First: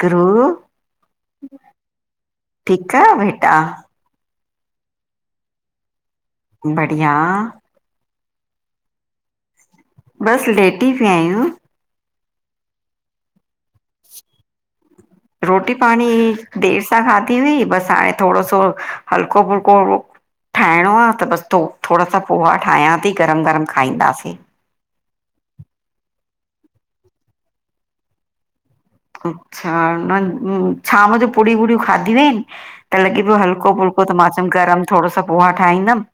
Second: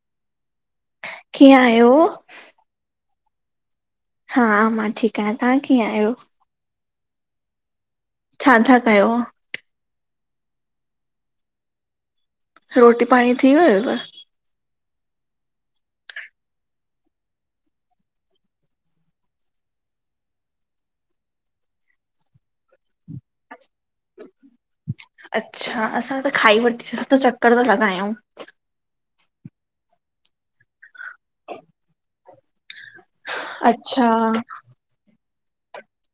ध्रुव कीअं आहियो? ठीकु आ बेटा? हा, मां ठीकु आयां तां कीअं आहियो? बढ़िया। छा था कयो? बसि लेटी पिया आहियूं। रोटी पाणी थी वियव? रोटी पाणी देरि सां खाधी हुई बसि हाणे थोड़ो सो हलको -फुलको ठाहिणो आ त बसि थो -थोड़ा सां पोहा ठाहियां ती गरम गरम खाईंदासीं। अच्छा, असां त खाई वरितीसींसां त चक्कर ता लॻायूं। अच्छा, न छाम जो पुड़ी वुड़ीयूं खाधीयूं इनि। त लॻे पियो हलको फुल्को अच्छा त मां चयमि गरम थोड़ो सो पोहा ठाहींदमि।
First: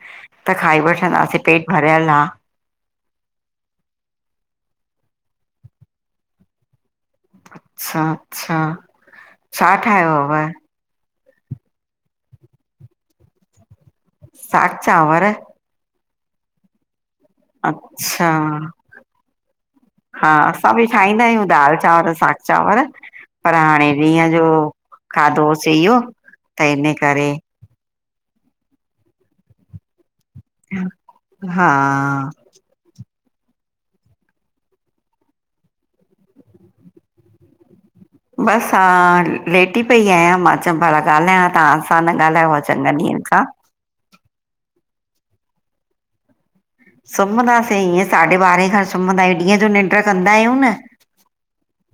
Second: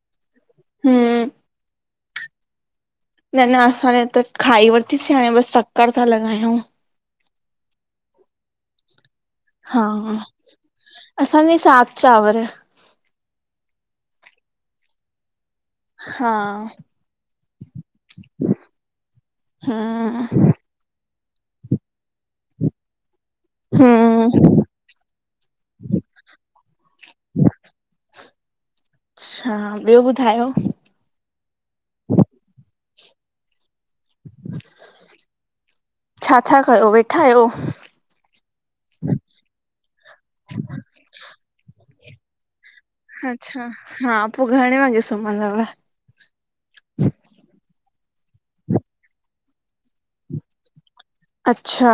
त खाई हम्म, वठंदासीं पेट भरियल आ। न न असां न त खाई वरितीसीं हाणे बसि चक्कर ता लॻायूं। अच्छा- अच्छा। छा हा, ठाहियो हुयव? असांजे साॻ चांवर। साॻ चांवर? हा। अच्छा! हं! हा, असां बि ठाहींदा आहियूं दाल चांवर, साॻ चांवर। पर हाणे हम्म ॾींहं जो खाधोसें इहो त इन करे, अच्छा, ॿियो ॿुधायो? हा! छा था कयो, वेठा आहियो? बसि हा, लेटी पई आहियां, मां चयमि भला ॻाल्हायां, तां आ सां न ॻाल्हायो। चङनि ॾींहंनि खां अच्छा, हा पो घणे वॻे सुमंदव? सुम्हंदासीं ईअं साढे ॿारहें खन सुम्हंदा आहियूं, ॾींहं जो निंड कंदा आहियूं न। अच्छा।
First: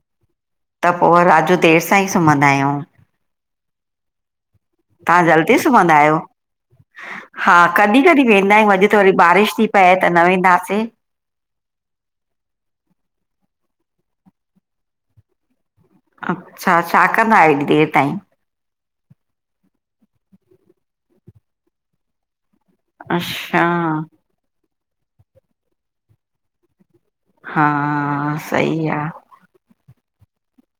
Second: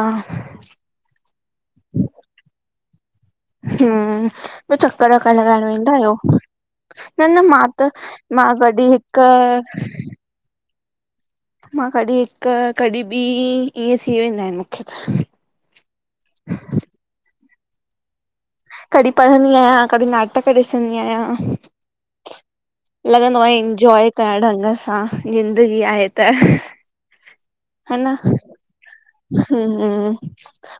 त पो रात जो देरि सां ई सुम्हंदा आहियूं। हम्म- ॿियो चक्कर तव्हां -वक्कर जल्दी लॻाइणु सुम्हंदा वेंदा आहियो? न -न हा मां त कॾहिं कॾहिं मां वेंदा आहियूं अॼु कॾीं त हिक वरी बारिश थी पए त न वेंदासें, मां कॾीं हिक कॾीं ॿीं इअं थी वेंदा आहिनि मूंखे त। अच्छा! छा कंदा आहियो हेॾी देरि ताईं? कॾीं पढ़ंदी आहियां, कॾीं नाटक ॾिसंदी आहियां। लॻंदो आ अच्छा इंजॉय कयां ढंग सां ज़िंदगी आहे त हा ह न सही आ हम्म,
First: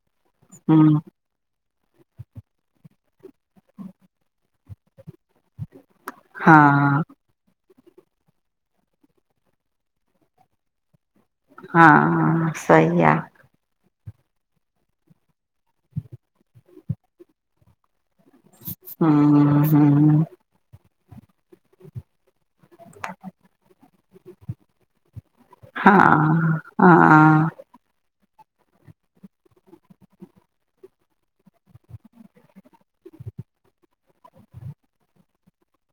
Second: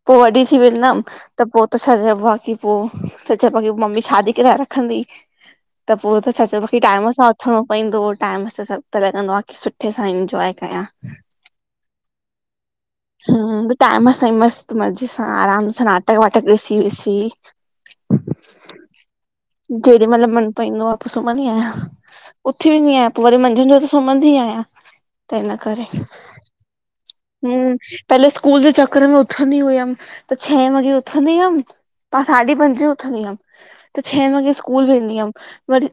पो वॾी थी हम्म वेंदम त पो त छा चइबो आ की पो, छा चइबो आ की मम्मी शादी कराए रखंदी त पो त छा हा चएबो आ किटाइम सां उथिणों पईंदो टाइम सां सभु, त लॻंदो आ की सुठे सां इन्जॉय कयां। हा सही आ हम्म, टाइम सां ई मस्तू मज़े सां आराम सां नाटक वाटक ॾिसी विसी हम्म हम्म जेॾीमल मन पईंदो आ पो सुम्हदी आहियां उथी वेंदी आहियां पो वरी मंझंदि जो त सुम्हंदी ई आहियां त इन्ह करे हा -हा हम्म, पहले स्कूल जे चक्कर में उथंदी हुयमि, त छहे वॻे उथंदी हमि। मां साढी पंजे उथंदी हमि, त छहे वॻे स्कूल वेंदी हमि वरी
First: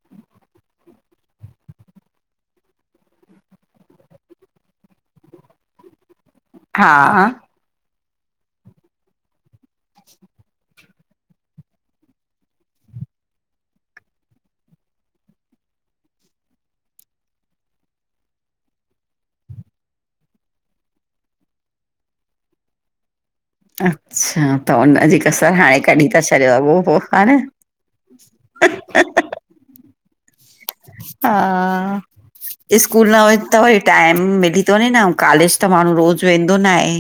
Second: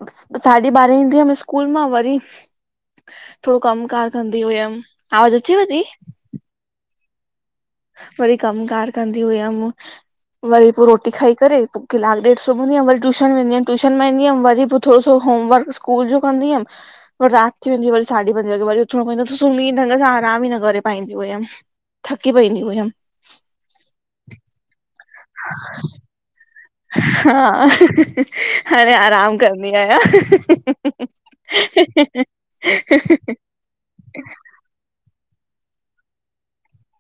साढी ॿारहें ईंदी हमि स्कूल मां वरी थोड़ो कमकार कंदी हुयम, आवाज़ अचेव ती? हा। वरी कम कार कंदी हुयम वरी पो रोटी खाई करे पो किलाकु ॾेढ सुम्हंदी हम वरी टूशन वेंदी हम ट्यूशन मां ईंदीहमि वरी पो थोड़ो सो होमवर्क स्कूल जो कंदी हुअमि पर राति वेंदी, वरी साढी पंजे वॻे वरी उथिणो पईंदो त सुम्ही ढंग सां आराम ई न करे पाईंदी हुयमि। थकी पईंदी हुयम अच्छा त उन्ह जी कसरि हाणें कढी ता छॾियो अॻो पो हा न हाणें आराम कंदी आहियां। हा स्कूल न वि त वरी टाइम मिली तो वंञे न, अंउं कॉलेज त माण्हूं रोज़ु वेंदो ना हे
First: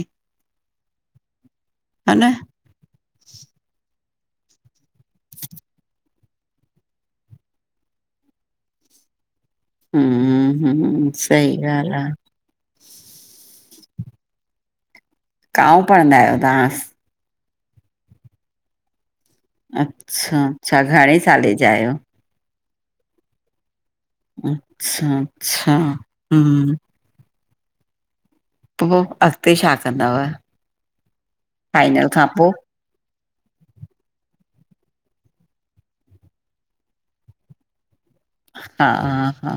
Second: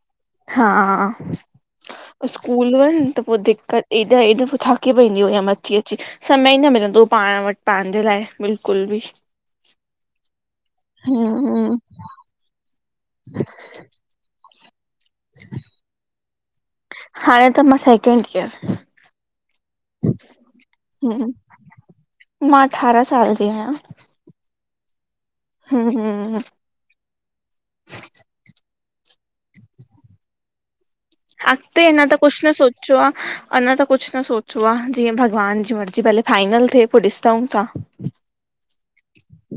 हा---स्कू न स्कूल वंञ त पो दिक्क़त, एॾा एॾो पो थकी पईंदी हुयमि अची -अची समय ई न मिलंदो हो पांण वटि पांजे लाए बिल्कुलु बि हम्म -हम्म, सही ॻाल्हि आ [inaudible] कांओं पढ़ंदा आहियो तहां? हाणें त मां सेकेंड ईयर अच्छा- अच्छा, घणें हम्म साले जा आहियो? मां अठारहां साल जी आहियां। अच्छा- अच्छा, हम्म पो, अॻिते छा कंदव? अगिते, अंञां फाइनल त खां कुछ पो न सोच् च्यो आ अंञा त कुछु न सोचो आ, जीअं भॻवान जी मर्ज़ी पहिले फाइनल थिए पो ॾिसंउं ता। ह [inaudible] हा -हा,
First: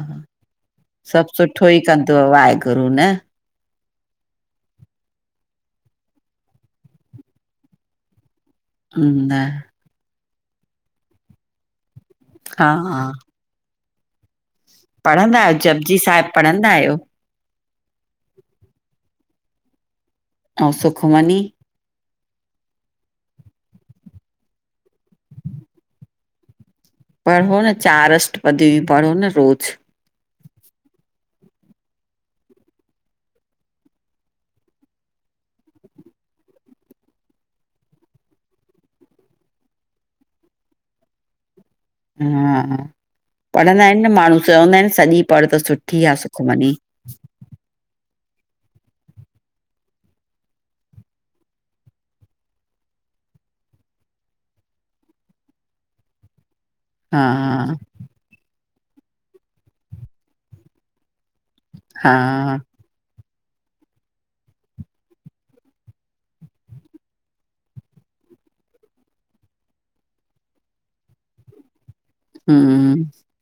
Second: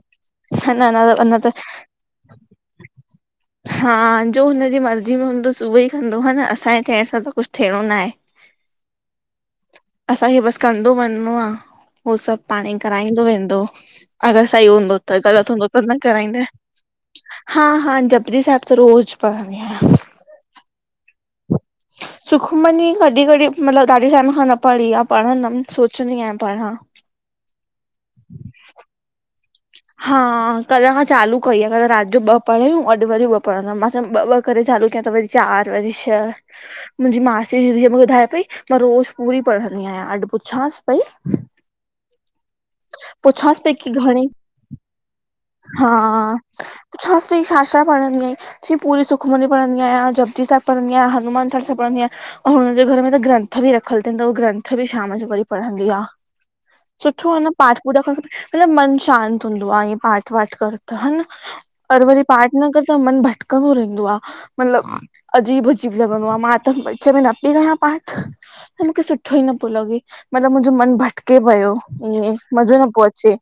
न न सभु अञा त सुठोई कंदुव वाहेगुरु न हा जो हुनजी मर्ज़ी में हूंदुस उहई कंदो ह न, असांजे चये सां त कुछु थियणो ना हे न असांखे बसि कंदो वञिंणो आ, हो सभु हा पाणंई कराईंदो वेंदो। अगरि सही हूंदो त, पढ़ंदा ग़लति आहियो हूंदो त जपजी न साहिब कराईंदा। पढ़ंदा आहियो हा -हा, जपुजी साहिब त रोज़ पढंदी आहियां। अंउ सुखमणी सुखमनी कॾहिं कॾहिं मतिलबु ॾाढे टाइम खां न पढ़ी आहे, पढ़ंदमि सोचंदी आहियां पढां। पढ़ो न, चार अष पदी पढ़ो न रोज़! हा कल खां चालू कई आहे, कल रात जो ॿ पढ़ियूं, अॼु वरी ॿ पढ़ंदम, मां चयो ॿ ॿ करे चालू कयां त वरी चार वरी छह, मुंहिंजी मासी जी धीय मूंखे ॿुधाए पई मां रोज़ पूरी पढ़ंदी आहियां, अॼु पुछांसि पई हा पुछांसि पई पढ़ंदा की आहिनि न घणी माण्हू, चवंदा आहिन सॼी पढ़ त सुठी आ सुखमनी। पुछांस पई छा-छा पढ़ंदी आहीं? चंयीं, पूरी सुखमन पढ़ंदी आयां, जपजी साहिब पढ़ंदी आयां, हनुमान चालीसा पढ़ंदी आयां। हुनजे घर में त ग्रंथ बि रखियल अथन, त उहा ग्रंथ बि शाम जो वरी पढ़ंदी आ। हा सुठो आ न पाठ पूठ करणु खपे मतलबु मन शांत हूंदो आ ईअं पाठ- वाठ कर त, ह न! और हा वरी पाठ न कर त मन भटकंदो रहंदो आ। मतलब अजीब अजीब लॻंदो आ, मां त विच में न पई कयां पाठ। त मूंखे सुठो ई न पियो लॻे, मतलबु मुंहिंजो मनु भटके पयो। इ मज़ो न हम्म प्यो अचे।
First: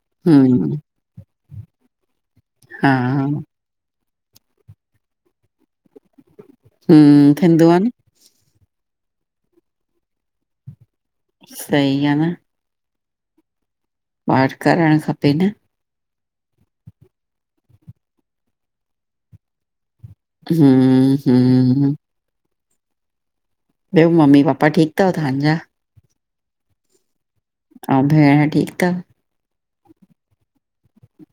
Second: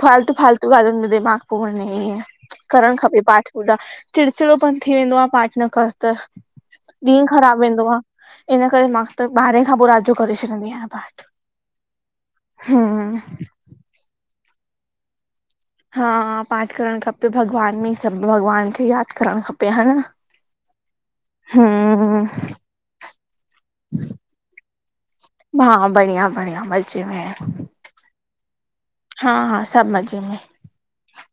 फालतू फालतू हम्म ॻालुनि में दिमाग पयो वंञे, ई हा करणु खपे पाठ। ॾा चिड़चिड़ोपन थी वेंदो आ पाठ न कर त हम्म ॾींहुं ख़राबु थींदो आहे न वेंदो आ। इन करे मां त ॿारहें खां पोइ रात जो करे छॾींदी आहियां पाठ। सही आ न। हम्म पाठ करणु खपे न। हा पाठ करणु खपे, भॻवान में सभु भॻवान खे यादि करणु खपे, हा न। हम्म ॿियो मम्मी पापा ठीकु अथव तव्हांजा हा बढ़िया- बढ़िया, मजे में। ऐं भेण ठीकु थव? हा हा सभु मज़े में।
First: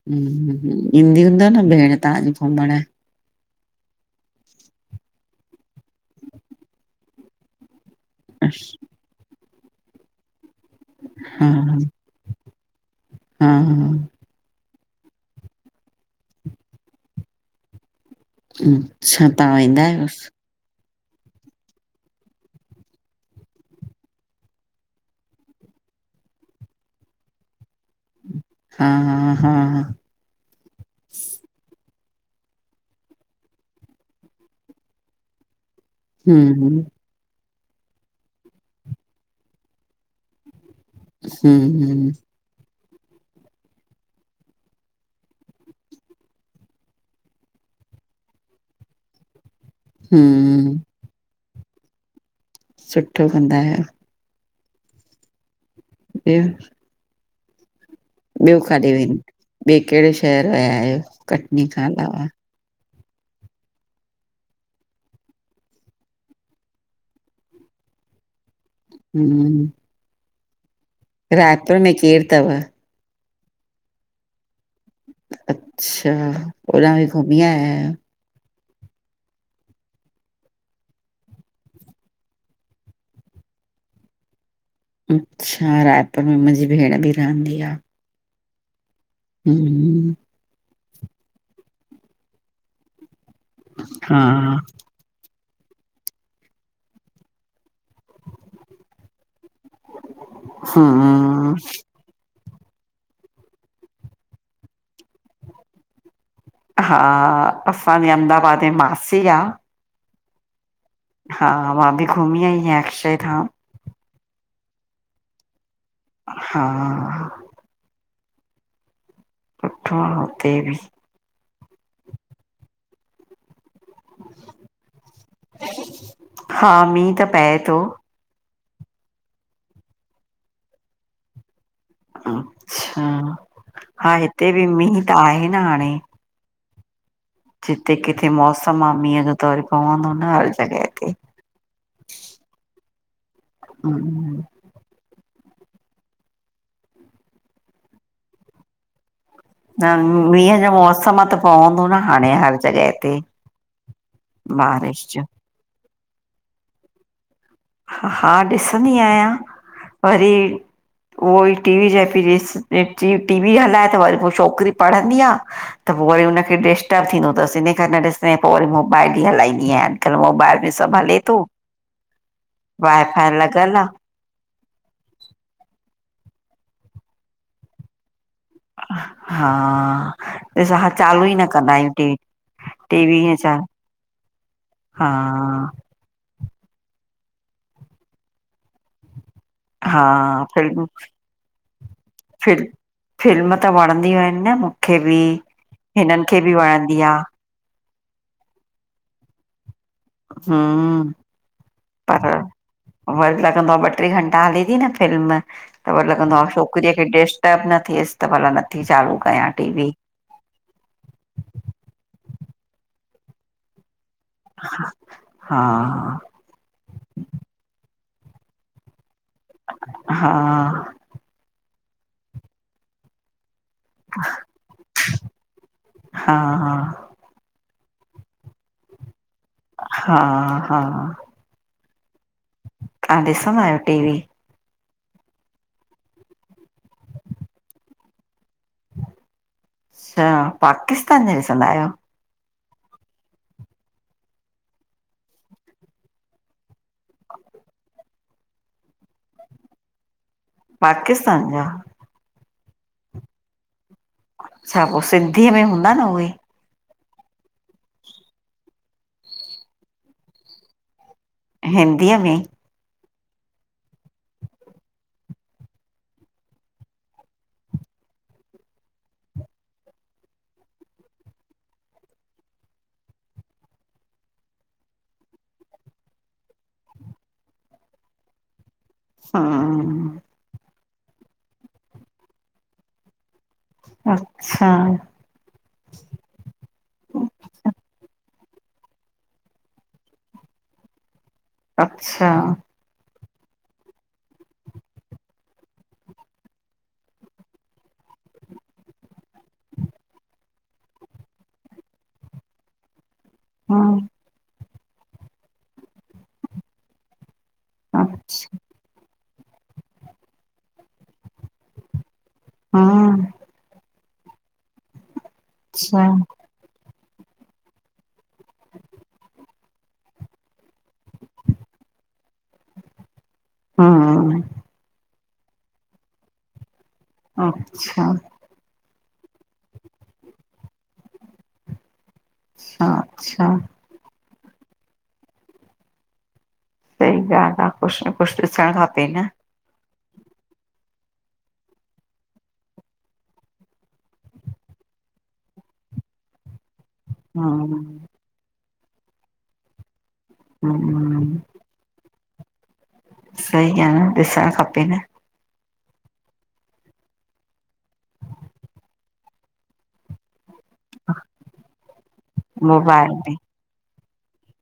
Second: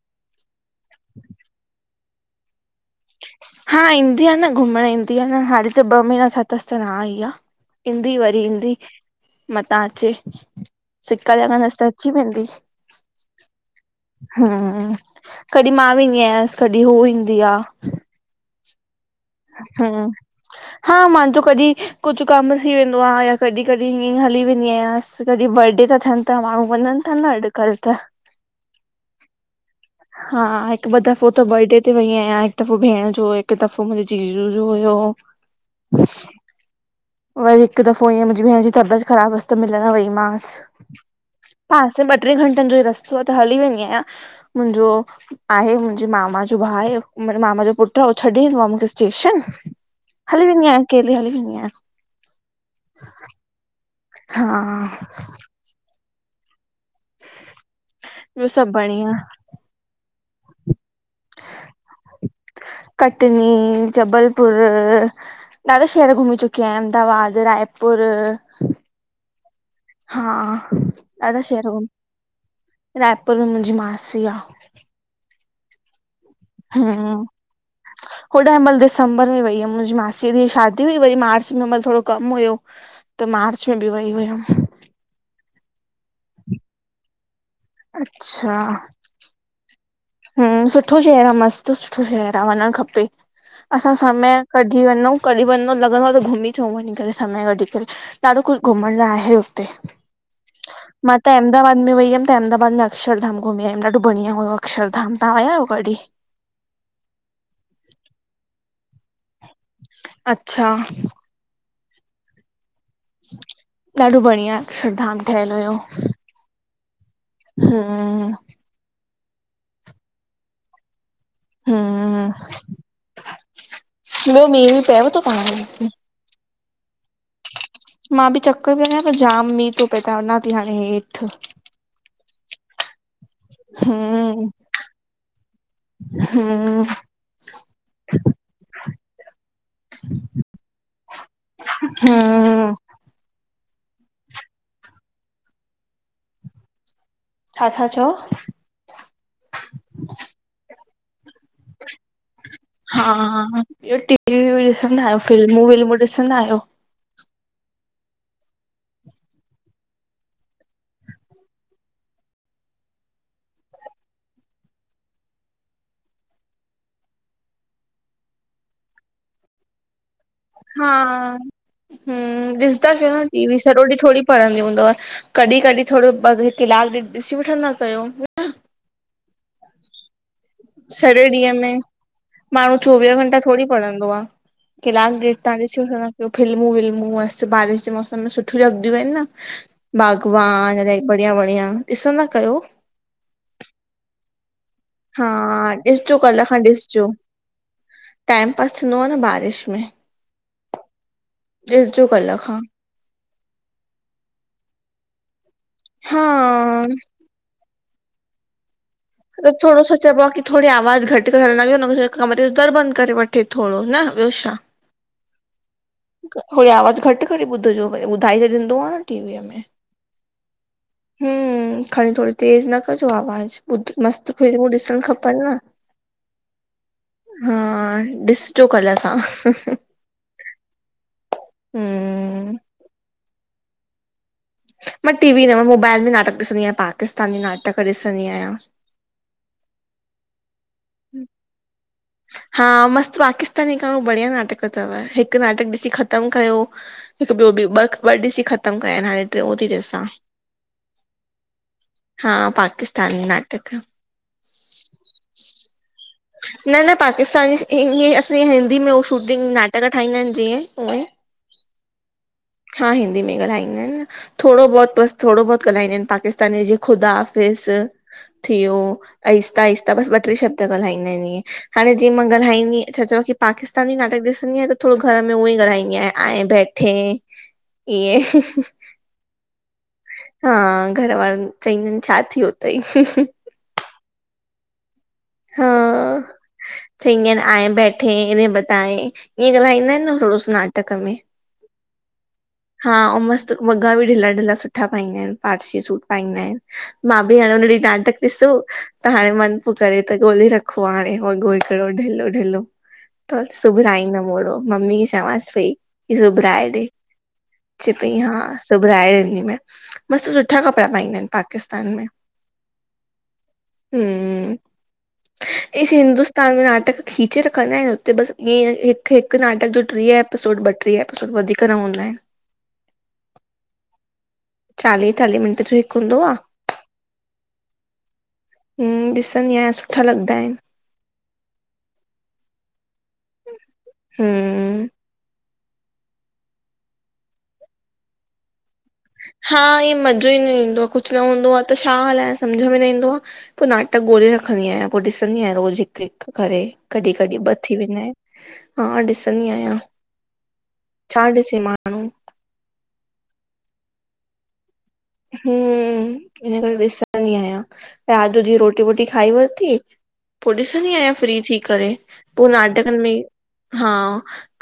ह ह हूं ईंदी हूंदव न भेण तव्हांजी घुमण? हा ईंदी आ न घुमण ईंदी आ न, हाणे त ॿ महीना थिया अथसि त न इंदी आ। ईंदी वरी ईंदी, मथां अचे! सिक्क हा लगंदस न त अची वेंदी। हा, हा कॾहिं मां वेंदी आयसि, कॾहिं हू ईंदी आ। छा तां वेंदा आहियोस! हा मंहांजो कॾहिं कुझु कम थी वेंदो आ या कॾहिं कॾहिं हीअं हली वेंदी आहियांस। बस कॾहिं बर्डे था थियनि त माण्हु वञंनि था न अॼकल त। हा हा हा हा हा हिकु ॿ दफ़ो त बर्डे ते वई आहियां, हिकु दफ़ो भेण जो हुयो, हिकु दफ़ो मुंहिंजे जीजू जो हुयो। [inaudible] हम्म हम वरी हिक दफ़ो ईअं मुंजी भेण जी तबियत ख़राबु हुअस त मिलण वई मांस। पासे हम्म ॿ टे घंटनि जो ई रस्तो आ त हली वेंदी आहियां, मुंहिंजो। आहे मुंहिंजे मामा जो भाउ आहेे मामा जो पुटु छॾे ईंदो आहे मूंखे स्टेशन हलि वेंदी आया, हम्म अकेली हली वेंदी आंया। सुठो कंदा आयो। हा [inaudible] ॿियो सभु काॾे बढ़िया वेंदी, ॿिए कहिड़े शहरु वया आहियो कटनी खां अलावा कटनी जबलपुर ॾाढा शहर घुमी चुकी आहिया अहमदाबाद रायपुर हम हा ॾाढा शहर घुमी, में केरु अथव अच्छा रायपुर में मुंहिंजी मासी आ। अच्छा, ओॾां बि हम्म घुमी आयायो होॾां हिमहिल दिसंबर में वई हुमि मुंहिंजी मासीअ जी शादी हुई वरी मार्च में थोरो कमु हुयो त मार्च में बि वई हुअमि। अच्छा, रायपुर में मुंहिंजी भेण बि रहंदी आ। अच्छा हम हम सुठो शहरु आहे मस्तु सुठो शहर आहे वञणु खपे असां समय हा कढी वञू कॾहिं वन न त लॻंदो आ त घुमी अचऊं वञी करे समय कढी करे ॾाढो कुझु घुमण लाइ आहे हुते, मां त हा अहमदाबाद में वई हुयमि त अहमदाबाद में अक्षरधाम घुमी आयम ॾाढो बडिया हुयो अक्षरधाम तहाँ आया आहियो कॾी? हा, असांजी अहमदाबाद जी मासी आ अच्छा हा मां बि घुमी आई आहियां अक्षय धाम ॾाढो बढ़िया अकशरधाम ठहियलु हुयो। हा हा सुठोआ हुते बि हम, ॿियो मी वी पयेव तो तहाँजे हिते? हा मींहुं त पए थो मां बि चकर पई ॾिया त जाम मींहुं थो पए त वञा थी हाणे हेठि अच्छा, हा हिते बि मींहुं त आहे न हाणे हमम जिते किथे मौसमु आ मींहं जो त वरी पवंदो न हर जॻह ते हमम हमम छा था चओ? न मींहं जो मौसम त पवंदो न हाणे हर जॻह हा ते हा, ॿियो टी वी वी ॾिसंदा बारिश आहियो? जो फिल्मूं विल्मूं ॾिसंदा आहियो? हा ॾिसंदी आहियां वरी उहो ई टीवी चए पई टी वी हलाए त वरी पो छोकिरी पढ़ंदी आ त पो वरी हुन खे डिस्टर्ब थींदो अथसि इन करे न ॾिसंदी पो वरी मोबाइल ई हलाईंदी आहियां अॼुकल्ह मोबाइल में हा सभु हले थो हम, ॾिसंदा वाए कयो न फाए टी वी लॻल सॼो आ ॾीह थोरी पढ़ंदी हूंदव, कॾहिं कॾहिं थोरो कलाक डेढ ॾिसी वठंदा कयो हा ॾिस हा सॼे चालू ई न ॾींहं कंदा में, आहियूं टी माण्हू चोवीह टीवी ईअं घंटा थोरी चालू पढ़ंदो आ। हा किलाक ॾेढ तहाँ ॾिसी वठंदा फिल्मूं विल्मूं मस्तु बारिश जे मौसम में सुठियूं लॻंदियूं आहिनि न हा बागवान, फिल्म इलाही बढ़िया बढ़िया ॾिसंदा कयो। फिल्म फिल्म त वणंदियूं आहिनि न मूंखे बि हा, ॾिसजो हिननि खे कल्ह बि खां वणंदी ॾिसजो। आ टाइम पास थींदो आहे न बारिश में हम्म ॾिसजो पर कल्ह खां वरी लॻंदो आहे ॿ टे घंटा हले थी न फिल्म त वरी लॻंदो आहे हा छोकिरीअ खे टेस्ट ब न स त भला न चालू [unintelligible] थोरो टीवी सो चवबो आ कि थोरी आवाज घटि करे हलण लॻियो न कमरे जो दर बंदि करे वठे थोरो न ॿियो छा हा हा थोरी आवाज घटि करे ॿुधजो भ ई ॿुधाइ त ॾींदो आहे न टीवीअ में हा हम खणी थोरी तेज न कजो आवाज ॿुध मस्त फिल्मूं ॾिसण खपनि न हा हा ॾिसजो कल्ह तव्हां हा हा हम्म। तव्हां ॾिसंदा आहियो टीवी मां टी वी न मां मोबाइल में नाटक ॾिसंदी आहियां पाकिस्तानी नाटक ॾिसंदी आहियां अच्छा पाकिस्तानी ॾिसंदा आहियो हा मस्तु पाकिस्तानी खयो बढ़िया नाटक अथव हिकु नाटक ॾिसी ख़तमु कयो हिकु ॿियो बि ॿ ॿ ॾिसी ख़तम कया आहिन हाणे टियो थी ॾिसां पाकिस्तान जा हा पाकिस्तानी नाटक अच्छा पोइ सिंधीअ में हूंदा न उहे न न पाकिस्तानी ईअं असां हिंदी में उ शूटिंग नाटक ठाहींदा आहिन जीअं उअं हिंदीअ में हा हिंदी में ॻाल्हाईंदा आहिन थोरो बहुोत बसि थोरो बहुत ॻाल्हाईंदा आहिन पाकिस्तानी जीअ ख़ुदाफ़िस थियो आहिस्ता आहिस्ता बसि ॿ टे शब्द ॻाल्हाईंदा आहिन इएंं हाणे जीअं मां ॻाल्हाईंदी छा चयो पाकिस्तानी नाटक ॾिसंदी आहियां त थोरो घर में उअ ई ॻाल्हाईंदी आहियां ऐं बैट [unintelligible] हे इये हा हा घर वारनि चवंदानि छा थियो अथई अच्छा हा चई आए बैठे इ बताए ईअं ॻाल्हाईंदा आहिन न थोरो स नाटक में अच्छा हा ऐं मस्तु वॻा बि ढिला ढिला सुठा पाईंदा आहिन पारसी सूट पाईंदा आहिन मां बि हाणे हुन ॾींहुं नाटक ॾिसो त हाणे मन पो करे त ॻोल्हे रखो आं हाणे हलो ढिल्लो ढिल्लो त हम्म सिबराइंदम ओहड़ो मम्मी खे चवस पई की सुबराएॾे चितई हा अच्छा सिबराहे ॾींदी माइ मस्तु सुठा कपिड़ा पाईंदा आहिन पाकिस्तान में हा हम इस अच्छा हिंदुस्तान में नाटक खीचे रखंदा आहिनि हुत बसि ईअ हिकु हिकु नाटक अ जो टीह एपिसोड ॿटीह एपिसोड वधीक न हूंदा आहिन हा टीह चालीह मिंट जो हिकु हूंदो आहे अच्छा ॾिसंदी आहियां सुठा लॻंदा आहिन अच्छा अच्छा हम्म सही ॻाल्ह आ कुछ न कुछ ॾिसण खपे न। हा ईअ मज़ो ई न ईंदो आ कुछ न हूंदो आ त छा हलाए सम्झ में न ईंदो आ। पो नाटक ॻोल्हे रखंदी आयां पो ॾिसंदी आयां रोज़ हिक-हिक करे। कॾहिं-कॾहिं ॿ थी हम्म, वेंदा आहिन, हा ॾिसंदी आहियां छा हम्म ॾिसी मां सही आ न ॾिसण खपे न। हम हिन करे ॾिसंदी आयां रात जी रोटी वोटी खाई वरती। पो ॾिसंदी आयां फ्री थी करे पो नाटकन में इ हा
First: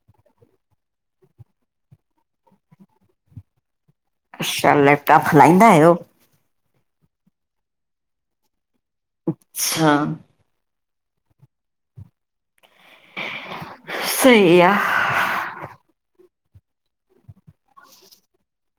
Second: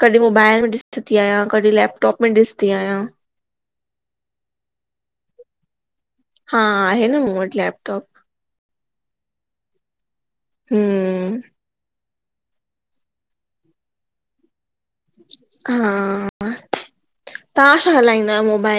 कॾहिं मोबाइल में ॾिसंदी आयां कॾहिं लैपटॉप में ॾिसंदी आहियां। अच्छा लैपटॉप हलाईंदा आहियो? हा आहे न मूं वट लैपटॉप। अच्छा। हम। सई आ। हा तव्हां छा हलाईंदा आयो मोबाइल